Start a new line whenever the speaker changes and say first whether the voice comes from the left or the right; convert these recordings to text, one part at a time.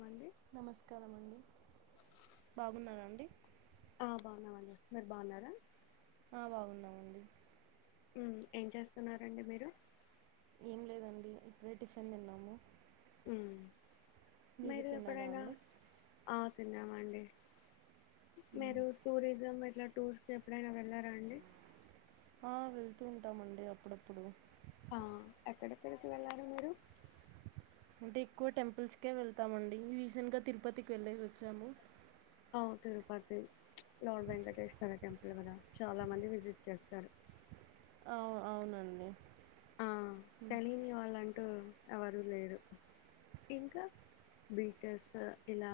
left: Wall
right: నమస్కార అండి బాగున్నారా అండి
left: ఆ బాగున్నామండి మీరు బాగున్నారా
right: ఆ బాగుంనమండి
left: హమ్ ఏం చేస్తున్నారంండి మీరు
right: ఏం లేదండి ఇప్పుడే టిసన్ తిన్నాము
left: ఉమ్
right: మీరు తిన్నారా
left: మీరుగాప్పుడనా
right: అండి
left: ఆ తన్నా వడి
right: మ్మ్.
left: మీరు టూరిజం ఎట్లా టూర్స్కి ఎప్పుడైనా వెళ్ళారాన్డి
right: ఆ వెళ్తూ ఉంటామండి అప్పుడప్పుడు
left: ఆ ఎక్కడెక్కడకి వెళ్ళారు మీరు
right: అంటే ఎక్కువ టెంపుల్స్కే వెళ్తామన్డి రీసెంట్గా తిరుపతికి వెళ్ళేసి వచ్చాము
left: ఆ తిరుపతి లార్డ్ వెంకటేశ్వర టెంపుల్ గదా చాలా మంది విజిట్ చేస్తారు
right: అవ్ అవునన్డి
left: ఆ తెలియని వాళ్ళన్టే టూ ఎవరులేరు ఇంకా బీచెస్ ఇలా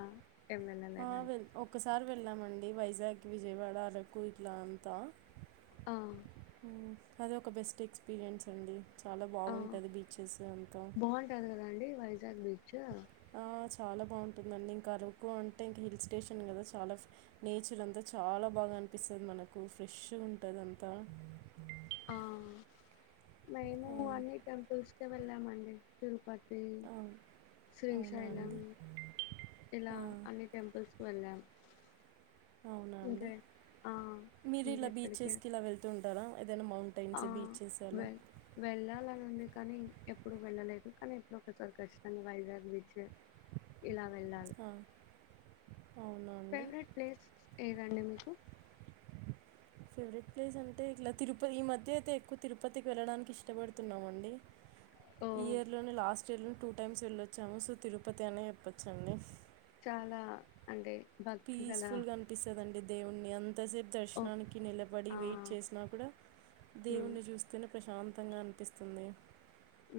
left: ఏం
right: ఆ
left: వెళ్ళలేదండి
right: వెల్ ఒక స్ సార్ వెళ్ళామన్డి వైజాగ్ విజయవాడ అరకు ఇట్లా అంతా
left: ఆ
right: ఉమ్ అదే ఒక బెస్ట్ ఎక్స్పీరియన్స్నండి చాలా
left: ఆ
right: బాగుంటది బీచెస్ అంతా
left: గ్ బీచు
right: ఆ చాలా బావుటుందన్డి ఇంకా అరకు అంటే ఇంకా హిల్ స్టేషన్ గదా చాలా నేచర్ అంతా చాలా బాగా అనిపిస్తున్ది మనకు ఫ్రెష్గుంటది అంతా
left: ఆ మేము అన్ని టెంపుల్స్క్ వెళ్ళమండి తిరుపత్ త్ ఉమ్
right: అవును అవునా
left: శ్రీశైలం
right: అండి
left: ఇలా
right: ఆ,
left: అన్ని టెంపుల్స్ క్ వెళ్ళమ్
right: అవునా అన్డి మీరు ఇలా
left: ఇంకెక్కడికి
right: బీచెస్కి ఇలా వెళ్తూంటారా
left: ఆ వె వెళ్ళాలని వుంది కానీ ఎప్పుడు వెళ్ళలేదు కానీ ఎప్పుడు ఒకచారి ఖచ్చితంగా వైజాగ్ బీచ్కి ఇలా వెళ్ళాలి
right: ఆ, అవునా అండి
left: ఫెవ్రెట్ ప్లేస్ ఎదండీ మీకు
right: ఫేవరెట్ ప్లేస్ అంటే ఇట్ల తిరుప ఈ మధ్య అయితే ఎక్కువ తిరుపతికి వెళ్ళడాన్కి ఇష్టపడుతున్నామన్డి
left: ఓ
right: ఈ ఇయర్లోనే లాస్ట్ చెలుమ్ టూ టైమ్స్ వెళ్ళొచ్చాము సో తిరుపతి అనే చెప్పొచన్డి
left: చాలా అంటే భక్తి గల
right: పీస్ఫుల్ గా అనిపిస్తదండి దేవున్నీ అంత తసేపు
left: ఓ
right: దర్శనానికి నిలబడి
left: ఆ
right: వెయిట్ చేసినా కూడా
left: ఉమ్
right: దేవుణ్ణి చూస్తూనే ప్రశాంత అద్భతంగా అనిపిస్తుంది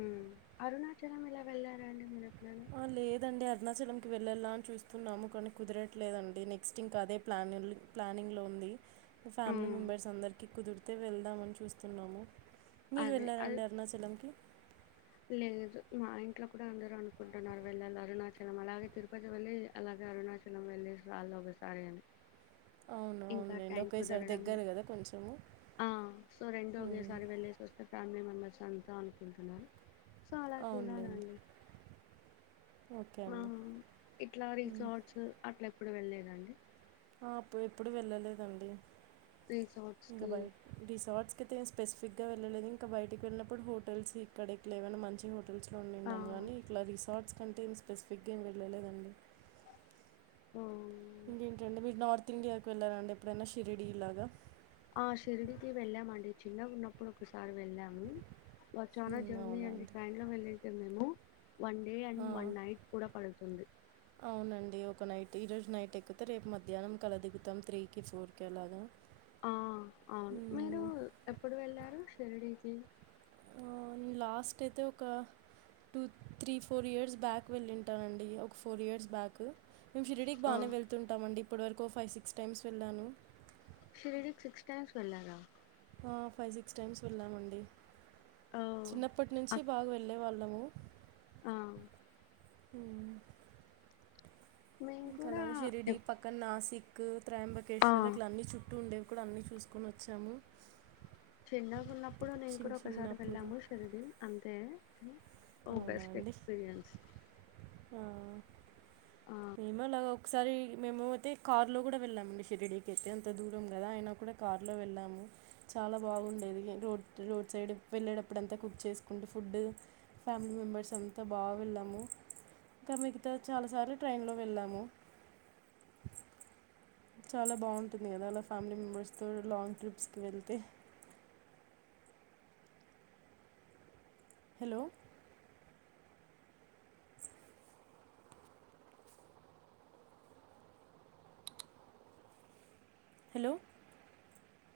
left: ఉమ్ అరుణాచలం ఎలా వెళ్లారండి మీరు ఎప్పుడైనా
right: ఆ లేదండి అరుణచలమ్ కు వెల్లెలా అని చూస్తున్నాము కానీ కుదరట్లేదన్డి నెక్స్ట్ ఇంకా అదే ప్లానిల్ ప్లానింగ్లో ఉంది ఫ్యామిలీ
left: ఉమ్
right: మెంబర్స్ అందర్కి కుదుర్ తే వెళ్దామని చూస్తున్నాము మీరు
left: అదే అది
right: వెళ్ళారండి అరుణాచలంకి
left: లేదు మా ఇంట్లో కూడా అందరూ అనుకుంటున్నారు వెళ్ళాల అరుణాచలం అలాగే తిరుపతి వెళ్ళలి అలాగే అరుణాచలం వెళ్ళిసి రాళ్ళ ఒకసారి అని
right: అవును
left: ఇంకా
right: అవునులేండి
left: ట్యాంకు
right: ఒకేసారి
left: ధరడం
right: దగ్గర కదా కొంచెము
left: ఆ సో రెండు
right: ఉమ్,
left: ఒకేసారి వెళ్ళసి వస్తే ఫ్యాన్లీ మ అంతా అనుకుంటున్నారు చాలా
right: అవునులేండి
left: చూలాలండి
right: ఓకే
left: ఆ
right: అండి
left: ఇట్లా
right: ఉమ్,
left: రిసార్ట్స్ అట్లా ఎప్పుడు వెళ్ళలేద అండి
right: ప్పు ఎప్పుడు వెళ్ళలేదండి
left: రిసార్ట్స్ కి
right: దుబాయ్ రిసర్ట్స్ ఇతే స్పెసిఫిక్గా వెళ్లేదు ఇంకా బయటికి వెళ్ళినప్పుడు హోటల్స్ ఇక్కడెక్క లే ఏన్నా మంచిగా హో లో
left: ఆ
right: నిన్నాం కాని ఇట్లా రిసార్ట్స్ అంటే ఏం స్పెసిఫిక్గా ఏం వెళ్ళలేదండి
left: ఓ
right: ఇండియాకు వెళ్ళారండి ఎప్పుడైనా షిరిడి ఇలాగా
left: ఆ షిరిడికి వెళ్ళామండి చిన్నగా ఉన్నప్పుడు ఒకసారి వెళ్ళాము బ చాలా
right: మ్మ్,
left: జర్నీ
right: అవునా
left: అండి ట్రైన్ లో వెళ్ళింటిమి మేము వన్ డే అండ్
right: ఆ,
left: వన్ నైట్ కూడా పడుతుంది
right: అవునండి ఒక నైట్ ఈరోజు నైట్ ఎక్కుతే రేపు మధ్యాహ్నం కల దిగుతాం త్రీకి ఫోర్కి అలాగా
left: ఆ అవును మీరు
right: మ్మ్,
left: ఎప్పుడు వెళ్లారు షిరిడి ఇ
right: నేను లాస్ట్ అయితే ఒక two three four years back వెళ్ళింటానండి ఒక ఫోర్ ఇయర్స్ బ్యాక్ మేము షిరిడీ కి
left: ఆ
right: బానే వెళ్తుంటామండి ఇప్పుడివరకు ఓ ఫైవ్ సిక్స్ టైమ్స్ వెళ్ళాను.
left: షిరిడీక్ సిక్స్ టైమ్స్ వెళ్ళారా.
right: ఆ ఫైవ్ సిక్స్ టైమ్స్ వెళ్ళామండి.
left: ఆ
right: చిన్నప్పట్ నుంచి బాగ్ వెళ్ళే వాళ్ళ్. నము
left: ఆ
right: ఉమ్
left: మేము
right: ఉమ్
left: కూడా
right: కలాగ షిరిడి
left: ఎప్
right: పక్కన నాసి. క్
left: ఆ
right: త్రయంబకేశ్వర్ అట్లన్ని చుట్టూ ఉండేవ్. కూడన్ని చూస్కొనొచ్చాము
left: చిన్నగున్నప్పుడు నేన్ కూడా ఒకసారి
right: షింగ్నాపూర్
left: వెళ్ళాము షిరిడి అంతే. హ ఒ బెస్ట్ ఎక్స్పీరియన్స్.
right: హా
left: ఆ
right: ఏమో [unintelligible] ఒక్సారి మేము తే కార్లో కూడా వెళ్ళామండి షిరడీకైతే అంత దూరం గదా ఐనా కూడా కార్లో వెళ్ళాము చాలా బాగుండేది రోడ్ రోడ్ సైడ్ వెళ్ళేటప్పుడంతా కుక్ చేసుకుంటు ఫుడ్డ్ ఫ్యామిలీ మెంబెర్సంతా బాగ వెళ్ళాము. ఇంక మిగతా చాలాసార్లు ట్రైన్లో వెళ్ళాము. చాలా బాగుంటుంది గదా అలా ఫ్యామిలీ మెంబర్స్తో లాంగ్ ట్రిప్స్ కి వెళ్తే. Hello hello